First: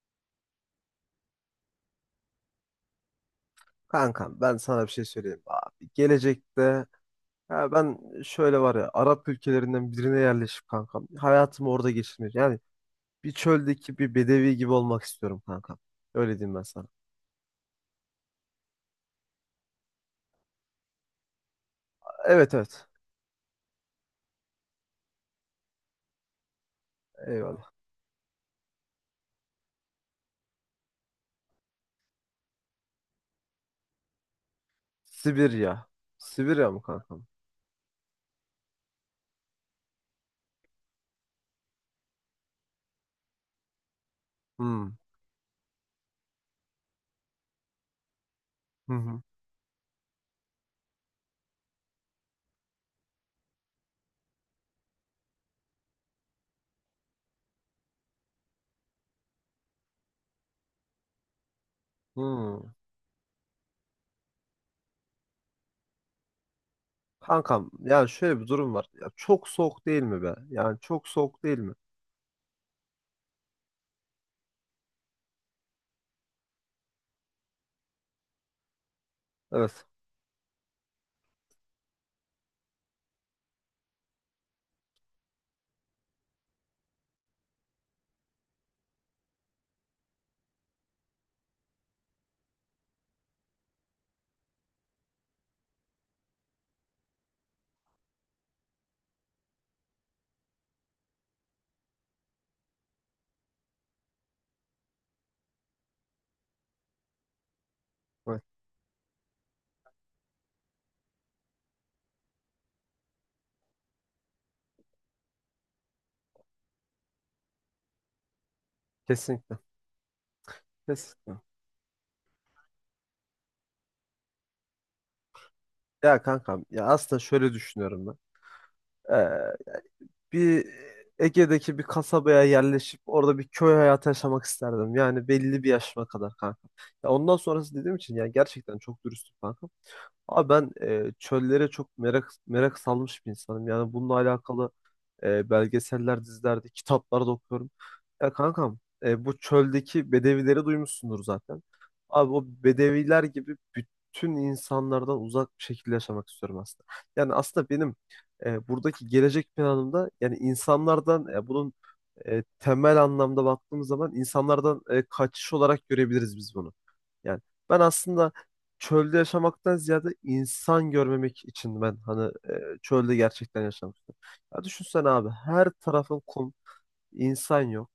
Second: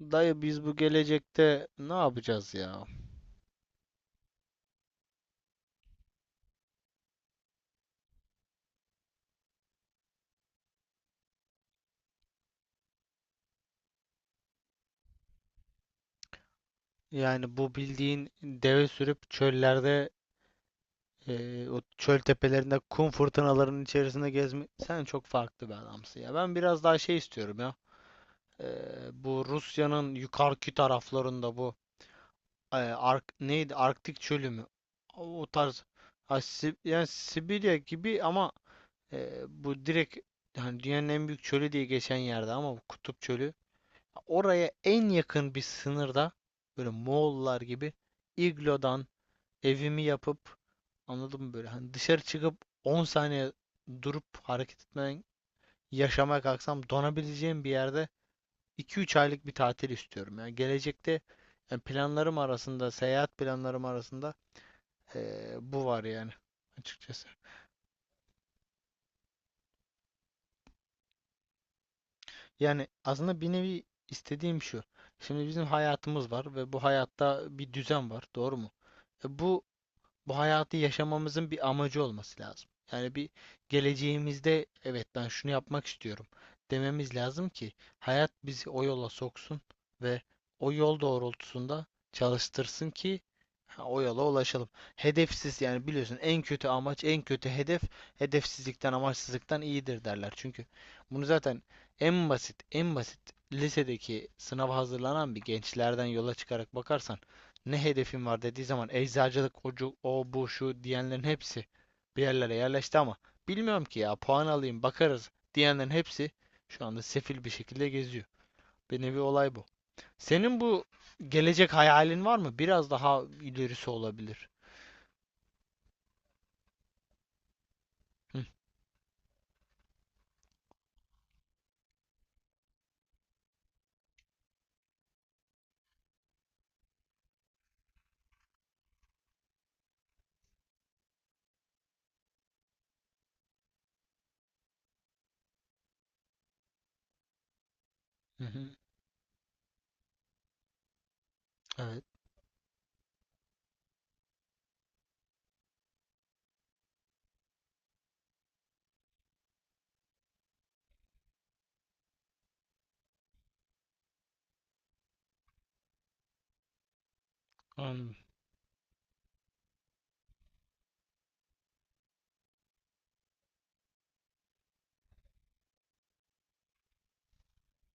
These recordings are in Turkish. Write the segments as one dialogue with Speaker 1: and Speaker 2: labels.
Speaker 1: Dayı biz bu gelecekte ne yapacağız ya?
Speaker 2: Kankam, ben sana bir şey söyleyeyim abi. Gelecekte ya ben şöyle, var ya, Arap ülkelerinden birine yerleşip kankam hayatımı orada geçirmek. Yani bir çöldeki bir bedevi gibi olmak istiyorum kankam. Öyle diyeyim ben sana.
Speaker 1: Yani bu bildiğin deve sürüp çöllerde o çöl
Speaker 2: Evet,
Speaker 1: tepelerinde
Speaker 2: evet.
Speaker 1: kum fırtınalarının içerisinde gezme sen çok farklı bir adamsın ya. Ben biraz daha şey istiyorum
Speaker 2: Eyvallah.
Speaker 1: ya. E, bu Rusya'nın yukarıki taraflarında Ark neydi? Arktik çölü mü? O tarz,
Speaker 2: Sibirya.
Speaker 1: ha,
Speaker 2: Sibirya mı
Speaker 1: Yani
Speaker 2: kankam?
Speaker 1: Sibirya gibi, ama bu direkt yani dünyanın en büyük çölü diye geçen yerde, ama bu kutup çölü, oraya
Speaker 2: Hmm.
Speaker 1: en yakın bir sınırda, böyle Moğollar gibi
Speaker 2: Hı
Speaker 1: iglodan
Speaker 2: hı.
Speaker 1: evimi yapıp, anladın mı, böyle hani dışarı çıkıp 10 saniye durup hareket etmeden yaşamaya kalksam donabileceğim bir yerde 2-3 aylık bir tatil istiyorum. Yani gelecekte, yani planlarım
Speaker 2: Hmm.
Speaker 1: arasında, seyahat planlarım arasında bu var yani, açıkçası.
Speaker 2: Kankam, yani şöyle bir durum var. Ya çok soğuk değil mi be? Yani çok soğuk değil mi?
Speaker 1: Yani aslında bir nevi istediğim şu. Şimdi bizim hayatımız var ve bu hayatta bir düzen var, doğru mu? Bu
Speaker 2: Evet.
Speaker 1: bu hayatı yaşamamızın bir amacı olması lazım. Yani bir geleceğimizde evet ben şunu yapmak istiyorum dememiz lazım ki hayat bizi o yola soksun ve o yol doğrultusunda çalıştırsın ki, ha, o yola ulaşalım. Hedefsiz, yani biliyorsun en kötü amaç, en kötü hedef hedefsizlikten, amaçsızlıktan iyidir derler. Çünkü bunu zaten en basit lisedeki sınava hazırlanan bir gençlerden yola çıkarak bakarsan, ne hedefin var
Speaker 2: Evet.
Speaker 1: dediği zaman eczacılık, ocu, o bu şu diyenlerin hepsi bir yerlere yerleşti, ama bilmiyorum ki, ya puan alayım bakarız diyenlerin hepsi şu anda sefil bir şekilde geziyor. Bir nevi olay
Speaker 2: Kesinlikle.
Speaker 1: bu. Senin bu
Speaker 2: Kesinlikle.
Speaker 1: gelecek hayalin var mı? Biraz daha ilerisi olabilir.
Speaker 2: Ya kankam, ya aslında şöyle düşünüyorum ben.
Speaker 1: Hı,
Speaker 2: Ee, Bir Ege'deki bir kasabaya yerleşip orada bir köy hayatı yaşamak isterdim. Yani belli bir yaşıma kadar kanka. Ya ondan sonrası dediğim için yani gerçekten çok dürüstüm kanka. Abi ben çöllere çok merak merak salmış bir insanım. Yani bununla alakalı belgeseller, dizilerde, kitaplarda okuyorum. Ya
Speaker 1: hı, hı.
Speaker 2: kankam, bu çöldeki bedevileri duymuşsundur zaten.
Speaker 1: Evet.
Speaker 2: Abi o bedeviler gibi bütün insanlardan uzak bir şekilde yaşamak istiyorum aslında. Yani aslında benim buradaki gelecek planımda, yani insanlardan, bunun temel anlamda baktığımız zaman insanlardan kaçış olarak görebiliriz biz bunu. Yani ben
Speaker 1: Anladım.
Speaker 2: aslında çölde yaşamaktan ziyade insan görmemek için ben hani çölde gerçekten yaşamak istiyorum. Ya düşünsene abi, her tarafın kum, insan yok.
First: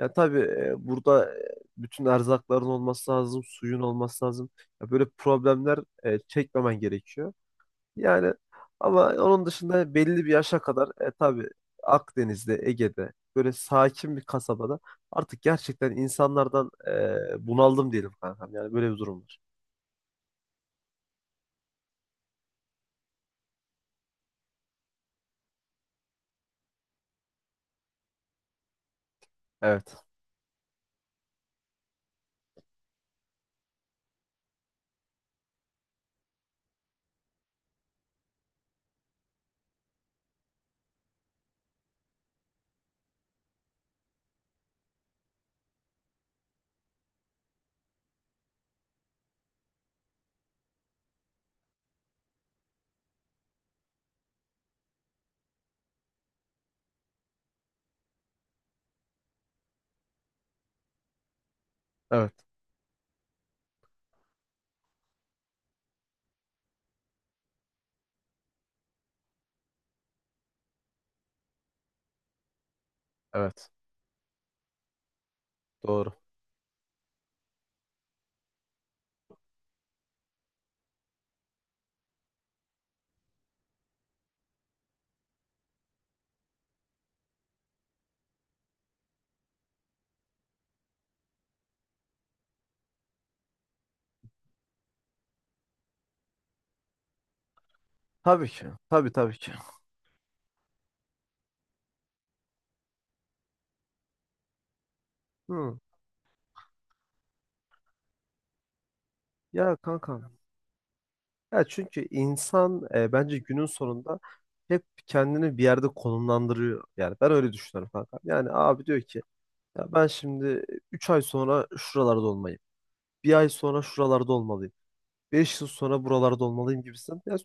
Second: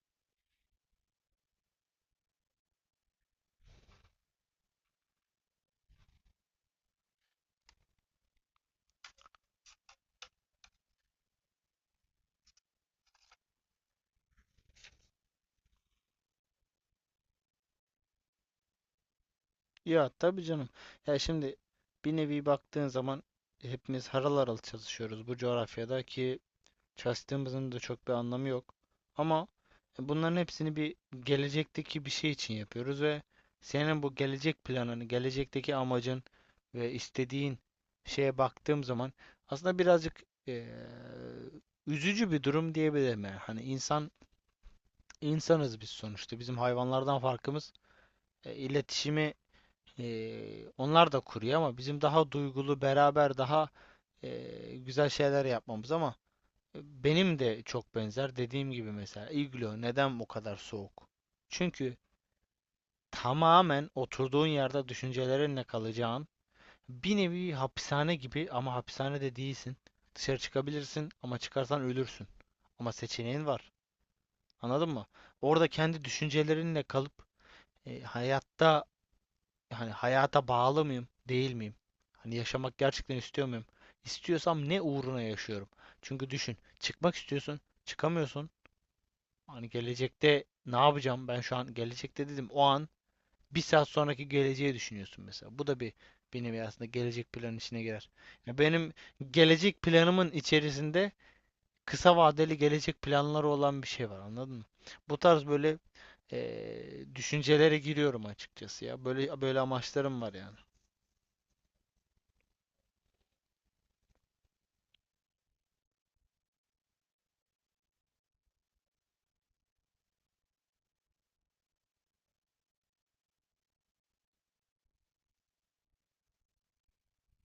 Speaker 2: Ya tabii burada, bütün erzakların olması lazım, suyun olması lazım. Ya böyle problemler çekmemen gerekiyor. Yani ama onun dışında belli bir yaşa kadar tabii Akdeniz'de, Ege'de böyle sakin bir kasabada artık gerçekten insanlardan bunaldım diyelim kankam. Yani böyle bir durum var.
Speaker 1: Ya tabii canım. Ya şimdi bir nevi baktığın zaman hepimiz harıl harıl çalışıyoruz bu coğrafyada ki çalıştığımızın da çok bir anlamı yok. Ama
Speaker 2: Evet,
Speaker 1: bunların hepsini bir gelecekteki bir şey için yapıyoruz ve senin bu gelecek planını, gelecekteki amacın ve istediğin şeye baktığım zaman aslında birazcık üzücü bir durum diyebilirim yani. Hani insanız biz sonuçta. Bizim hayvanlardan farkımız iletişimi onlar da kuruyor, ama bizim daha duygulu, beraber daha güzel şeyler yapmamız, ama benim de çok benzer. Dediğim gibi, mesela iglo neden bu kadar soğuk? Çünkü
Speaker 2: evet,
Speaker 1: tamamen oturduğun yerde düşüncelerinle kalacağın bir nevi hapishane gibi, ama hapishanede değilsin. Dışarı çıkabilirsin, ama çıkarsan ölürsün. Ama seçeneğin
Speaker 2: evet.
Speaker 1: var. Anladın mı? Orada kendi
Speaker 2: Doğru.
Speaker 1: düşüncelerinle kalıp hayatta, hani hayata bağlı mıyım, değil miyim? Hani yaşamak gerçekten istiyor muyum? İstiyorsam ne uğruna yaşıyorum? Çünkü düşün, çıkmak istiyorsun, çıkamıyorsun. Hani gelecekte ne yapacağım, ben şu an gelecekte dedim, o an bir saat sonraki geleceği düşünüyorsun mesela. Bu da bir, benim aslında gelecek planın içine girer.
Speaker 2: Tabii
Speaker 1: Ya
Speaker 2: ki,
Speaker 1: benim
Speaker 2: tabii, tabii ki.
Speaker 1: gelecek planımın içerisinde kısa vadeli gelecek planları olan bir şey var, anladın mı? Bu tarz böyle
Speaker 2: Hı.
Speaker 1: düşüncelere giriyorum açıkçası ya. Böyle
Speaker 2: Ya
Speaker 1: amaçlarım var
Speaker 2: kankam.
Speaker 1: yani.
Speaker 2: Ya çünkü insan, bence günün sonunda hep kendini bir yerde konumlandırıyor. Yani ben öyle düşünüyorum kanka. Yani abi diyor ki, ya ben şimdi 3 ay sonra şuralarda olmalıyım. Bir ay sonra şuralarda olmalıyım. Beş yıl sonra buralarda olmalıyım gibisin. Ya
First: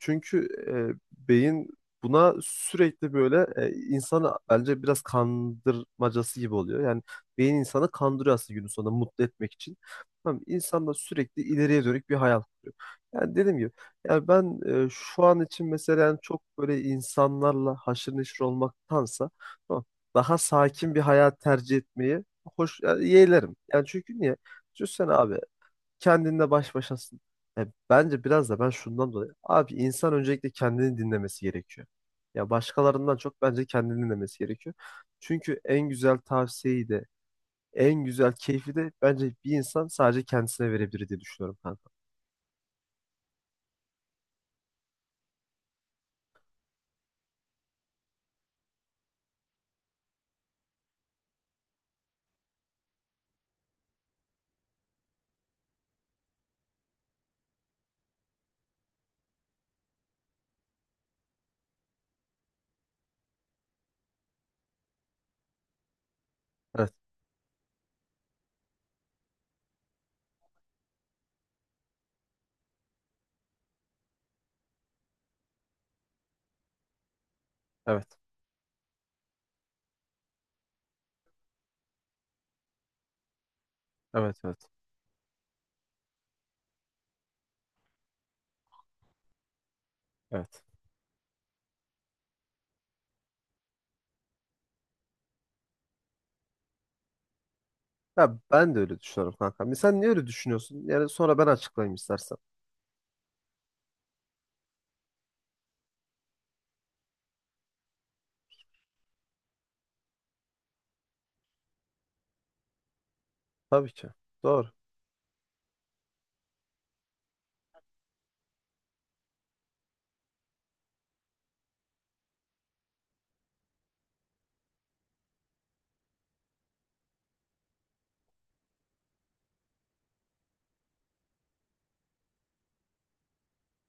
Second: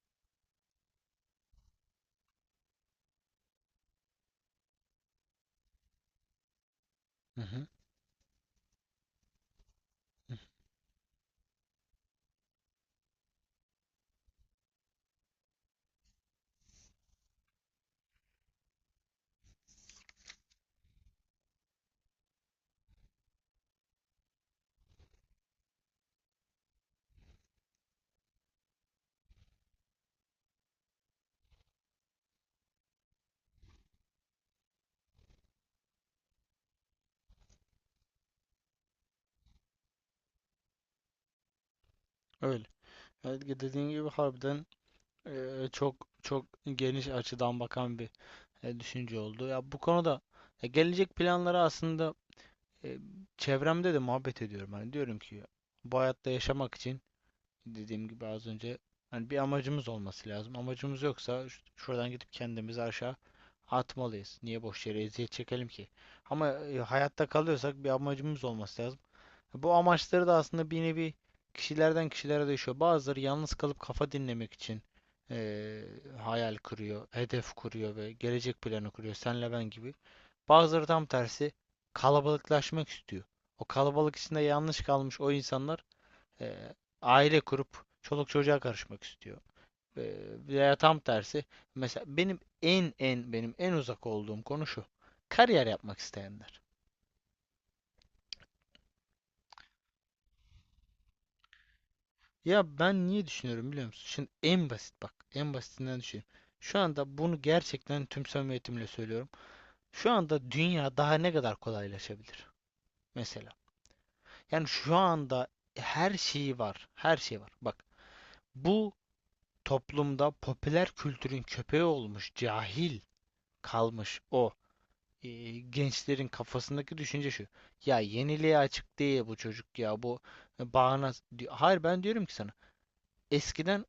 Speaker 2: çünkü beyin buna sürekli böyle, insanı bence biraz kandırmacası gibi oluyor. Yani
Speaker 1: Hı
Speaker 2: beyin
Speaker 1: hı.
Speaker 2: insanı kandırıyor aslında günün sonunda mutlu etmek için.
Speaker 1: Hı.
Speaker 2: Tamam, insan da sürekli ileriye dönük bir hayal kuruyor. Yani dediğim gibi, yani ben şu an için mesela, yani çok böyle insanlarla haşır neşir olmaktansa, tamam, daha sakin bir hayat tercih etmeyi hoş, yani yeğlerim. Yani çünkü niye? Düşünsene abi, kendinle baş başasın. Bence biraz da ben şundan dolayı. Abi insan öncelikle kendini dinlemesi gerekiyor. Ya başkalarından çok bence kendini dinlemesi gerekiyor. Çünkü en güzel tavsiyeyi de en güzel keyfi de bence bir insan sadece kendisine verebilir diye düşünüyorum kanka.
Speaker 1: Öyle. Evet, dediğin gibi harbiden çok çok geniş açıdan bakan bir düşünce oldu. Ya bu konuda, ya gelecek planları aslında, e, çevremde de muhabbet ediyorum. Hani diyorum ki bu hayatta yaşamak için, dediğim gibi az önce, hani bir amacımız olması lazım. Amacımız yoksa şuradan gidip kendimizi aşağı atmalıyız. Niye boş yere eziyet çekelim ki? Ama,
Speaker 2: Evet,
Speaker 1: hayatta kalıyorsak bir amacımız olması lazım. Bu amaçları da aslında bir nevi kişilerden kişilere değişiyor. Bazıları yalnız kalıp kafa dinlemek için eee, hayal kuruyor, hedef kuruyor
Speaker 2: evet,
Speaker 1: ve gelecek planı kuruyor. Senle ben gibi. Bazıları tam tersi kalabalıklaşmak istiyor. O kalabalık
Speaker 2: evet,
Speaker 1: içinde
Speaker 2: evet,
Speaker 1: yanlış kalmış o insanlar eee, aile kurup çoluk çocuğa karışmak istiyor.
Speaker 2: evet.
Speaker 1: Veya tam tersi, mesela benim en uzak olduğum konu şu. Kariyer yapmak isteyenler.
Speaker 2: Ya ben de öyle düşünüyorum kanka. Sen niye öyle düşünüyorsun? Yani sonra ben açıklayayım istersen.
Speaker 1: Ya ben niye düşünüyorum biliyor musun? Şimdi en basit bak, en basitinden düşüneyim. Şu anda bunu gerçekten tüm samimiyetimle söylüyorum. Şu anda dünya daha ne kadar kolaylaşabilir mesela.
Speaker 2: Tabii ki.
Speaker 1: Yani
Speaker 2: Doğru.
Speaker 1: şu anda her şeyi var, her şey var. Bak, bu toplumda popüler kültürün köpeği olmuş, cahil kalmış o e, gençlerin kafasındaki düşünce şu. Ya yeniliğe açık değil bu çocuk, ya bu bağnaz, diyor. Hayır, ben diyorum ki sana. Eskiden,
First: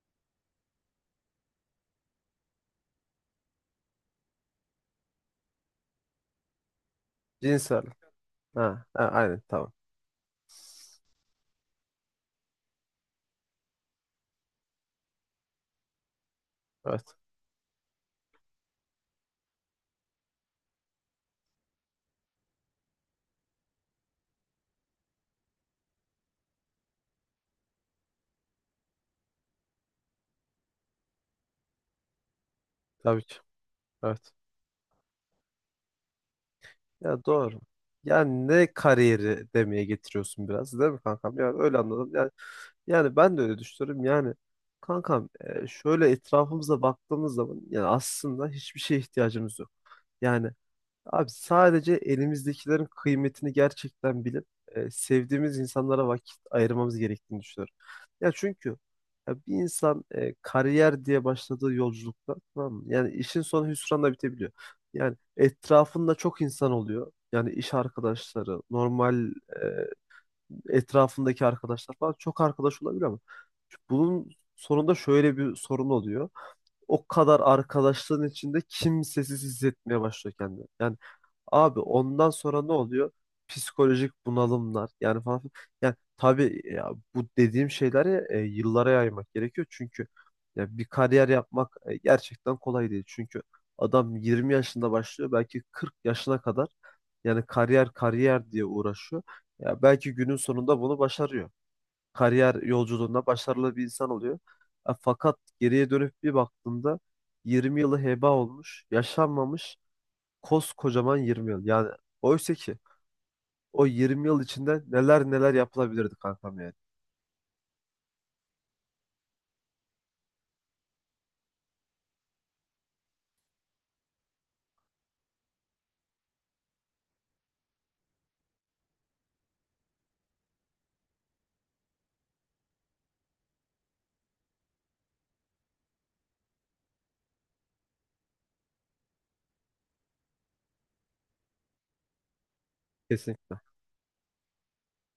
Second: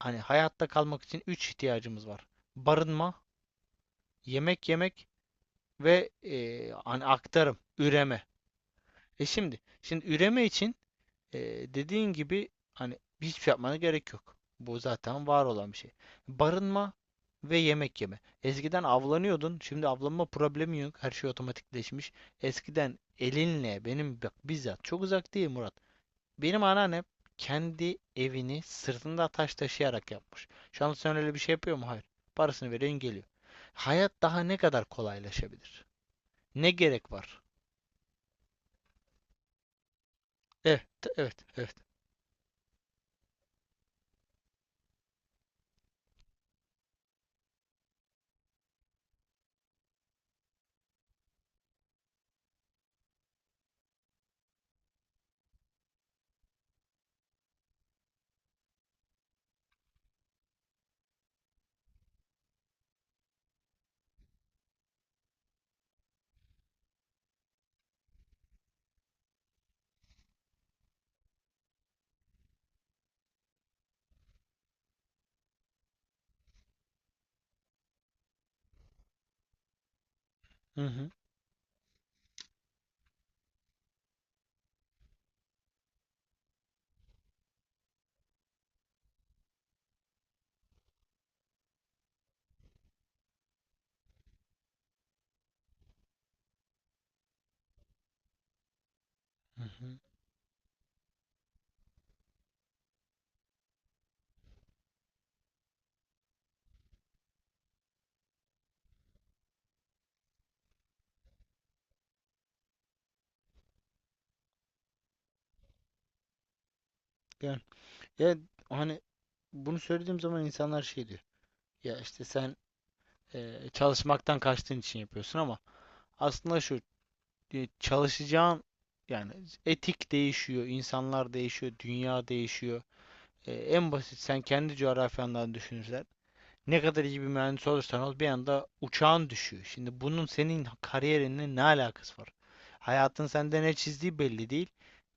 Speaker 1: hani hayatta kalmak için 3 ihtiyacımız var. Barınma, yemek yemek ve, hani aktarım,
Speaker 2: Cinsel.
Speaker 1: üreme.
Speaker 2: Ha, ha,
Speaker 1: E
Speaker 2: aynen,
Speaker 1: şimdi,
Speaker 2: tamam.
Speaker 1: şimdi üreme için, e, dediğin gibi, hani hiçbir şey yapmana gerek yok. Bu zaten var olan bir şey. Barınma
Speaker 2: Evet,
Speaker 1: ve yemek yeme. Eskiden avlanıyordun, şimdi avlanma problemi yok. Her şey otomatikleşmiş. Eskiden elinle, benim bak bizzat çok uzak değil Murat. Benim anneannem kendi evini sırtında taş taşıyarak yapmış. Şu anda sen öyle bir şey yapıyor mu? Hayır. Parasını veriyorsun
Speaker 2: tabii
Speaker 1: geliyor.
Speaker 2: ki.
Speaker 1: Hayat
Speaker 2: Evet.
Speaker 1: daha ne kadar kolaylaşabilir? Ne gerek
Speaker 2: Ya
Speaker 1: var?
Speaker 2: doğru. Yani ne kariyeri demeye getiriyorsun biraz,
Speaker 1: Evet,
Speaker 2: değil mi kankam?
Speaker 1: evet,
Speaker 2: Yani
Speaker 1: evet.
Speaker 2: öyle anladım. Yani, yani ben de öyle düşünüyorum. Yani kankam, şöyle etrafımıza baktığımız zaman yani aslında hiçbir şeye ihtiyacımız yok. Yani abi, sadece elimizdekilerin kıymetini gerçekten bilip sevdiğimiz insanlara vakit ayırmamız gerektiğini düşünüyorum. Ya çünkü ya bir insan, kariyer diye başladığı yolculukta, tamam mı, yani işin sonu hüsranla bitebiliyor. Yani etrafında çok insan oluyor. Yani iş arkadaşları, normal etrafındaki arkadaşlar falan çok arkadaş olabilir ama bunun sonunda şöyle bir sorun oluyor: o kadar arkadaşlığın içinde kimsesiz hissetmeye başlıyor kendini.
Speaker 1: Hı
Speaker 2: Yani
Speaker 1: hı,
Speaker 2: abi, ondan sonra ne oluyor? Psikolojik bunalımlar yani falan filan. Yani tabii ya, bu dediğim şeyleri yıllara yaymak gerekiyor. Çünkü ya bir kariyer yapmak gerçekten kolay değil. Çünkü adam 20 yaşında başlıyor, belki 40 yaşına kadar yani kariyer kariyer diye uğraşıyor.
Speaker 1: hı
Speaker 2: Ya
Speaker 1: hı.
Speaker 2: belki günün sonunda bunu başarıyor, kariyer yolculuğunda başarılı bir insan oluyor. E, fakat geriye dönüp bir baktığımda 20 yılı heba olmuş, yaşanmamış koskocaman 20 yıl. Yani oysa ki o 20 yıl içinde neler neler yapılabilirdi kankam, yani.
Speaker 1: Yani, yani, hani bunu söylediğim zaman insanlar şey diyor. Ya işte sen çalışmaktan kaçtığın için yapıyorsun, ama aslında şu çalışacağın yani etik değişiyor, insanlar değişiyor, dünya değişiyor. E, en basit sen kendi coğrafyandan düşünürsen, ne kadar iyi bir mühendis olursan ol bir anda uçağın düşüyor. Şimdi bunun senin kariyerinle ne alakası var? Hayatın
Speaker 2: Kesinlikle.
Speaker 1: sende ne çizdiği belli değil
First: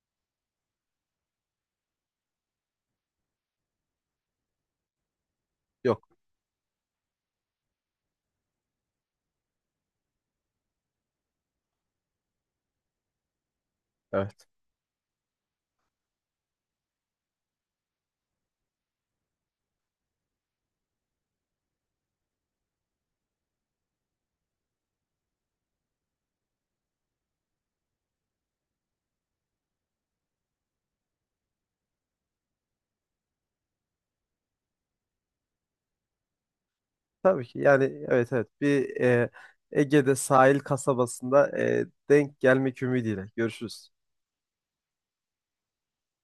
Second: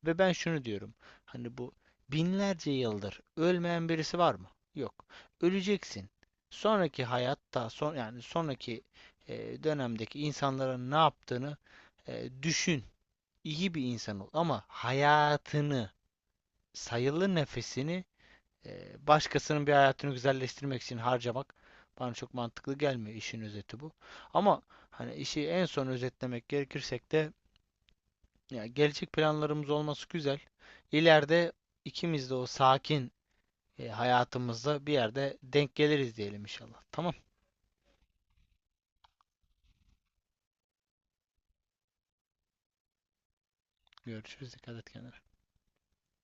Speaker 1: ve ben şunu diyorum. Hani bu binlerce yıldır ölmeyen birisi var mı? Yok.
Speaker 2: Yok.
Speaker 1: Öleceksin. Sonraki hayatta son, yani sonraki dönemdeki insanların ne yaptığını düşün. İyi bir insan ol,
Speaker 2: Evet.
Speaker 1: ama hayatını, sayılı nefesini başkasının bir hayatını güzelleştirmek için harcamak bana çok mantıklı gelmiyor, işin özeti bu. Ama hani işi en son özetlemek gerekirsek de, ya gelecek planlarımız olması güzel. İleride ikimiz de o sakin hayatımızda bir yerde denk geliriz diyelim inşallah. Tamam.
Speaker 2: Tabii ki, yani, evet, evet, bir Ege'de sahil kasabasında denk gelmek ümidiyle. Görüşürüz.
Speaker 1: Görüşürüz. Dikkat et kendine.